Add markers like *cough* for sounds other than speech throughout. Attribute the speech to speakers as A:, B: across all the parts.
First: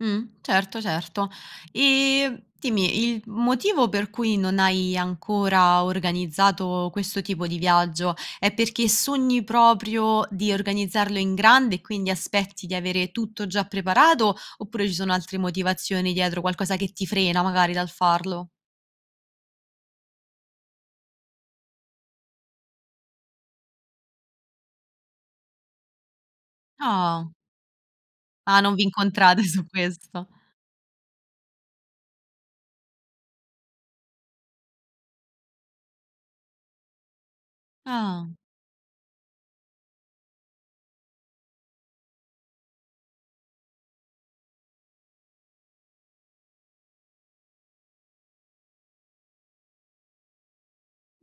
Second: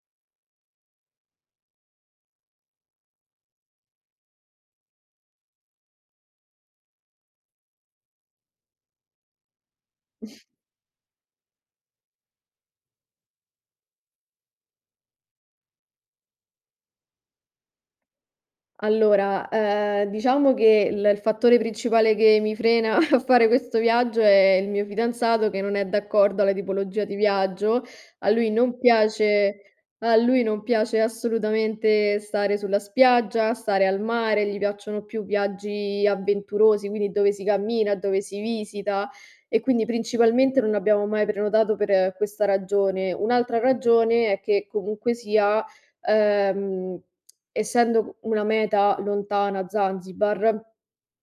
A: Mh. Certo, certo. E dimmi, il motivo per cui non hai ancora organizzato questo tipo di viaggio, è perché sogni proprio
B: *chuckles*
A: di organizzarlo in grande, e quindi aspetti di avere tutto già preparato; oppure ci sono altre motivazioni dietro, qualcosa che ti frena magari dal farlo?
B: Allora, ehm, diciamo che l il fattore principale che mi frena, *chuckles* a fare questo viaggio, è il mio fidanzato che non è d'accordo alla tipologia di
A: Ah.
B: viaggio. A lui
A: Ah, non
B: non
A: vi incontrate
B: piace
A: su
B: al
A: questo.
B: lui non piace assolutamente stare sulla spiaggia, stare al mare, gli piacciono più viaggi avventurosi, quindi dove si cammina, dove
A: Ah.
B: si visita e quindi principalmente non abbiamo mai prenotato per questa ragione. Un'altra ragione, è che comunque sia, ehm, *tsk* essendo una meta lontana, Zanzibar,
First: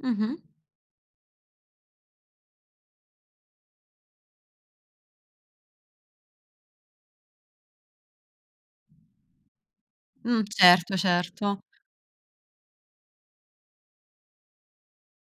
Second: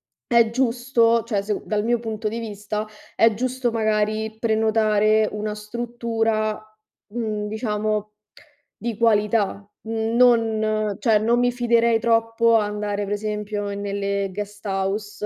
A: Mh-mh.
B: è giusto cioè, sec dal mio punto di vista, è giusto, magari prenotare una struttura, mhmm, diciamo, *clicks tongue* di qualità.
A: Mh,
B: Non
A: certo,
B: cioè non mi
A: certo.
B: fiderei troppo andare, per esempio, nelle guest house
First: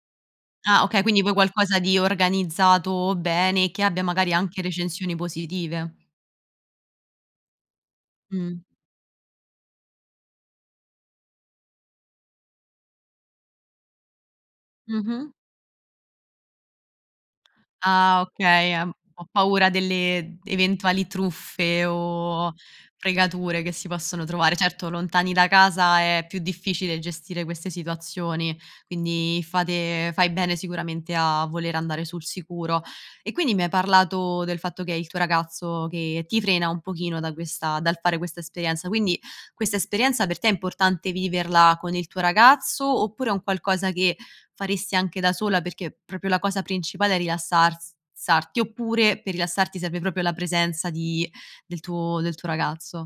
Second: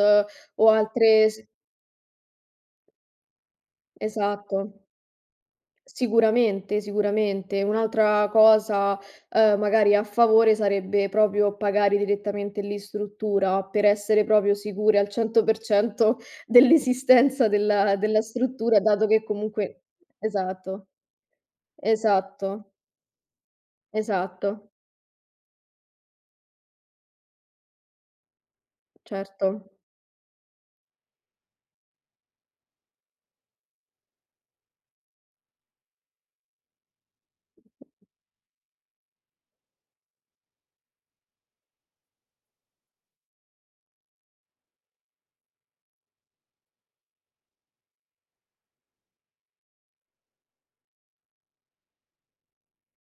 B: o
A: Ah, okay, quindi
B: altre
A: vuoi
B: s
A: qualcosa di organizzato bene, e che abbia magari anche
B: Esatto.
A: recensioni positive.
B: Sicuramente, sicuramente. Un'altra
A: Mh.
B: cosa, uhm, magari a favore, sarebbe proprio pagare direttamente lì in struttura, per essere proprio sicuri al
A: Mh-mh.
B: 100% dell'esistenza della
A: Ah,
B: della
A: okay,
B: struttura,
A: ehm,
B: dato che
A: "Ho paura
B: comunque
A: delle
B: esatto.
A: eventuali truffe, o
B: Esatto.
A: fregature che si possono trovare."
B: Esatto.
A: Certo, lontani da casa è più difficile gestire queste situazioni, quindi,
B: Certo.
A: fate fai bene sicuramente a voler andare sul sicuro. E quindi mi hai parlato del fatto che è il tuo ragazzo che ti frena un pochino, da questa dal fare questa esperienza; quindi, questa esperienza per te è importante viverla con il tuo ragazzo, oppure è un qualcosa che faresti anche da sola? Perché proprio la cosa principale è rilassars sarti, oppure per rilassarti serve proprio la presenza di del tuo del tuo ragazzo.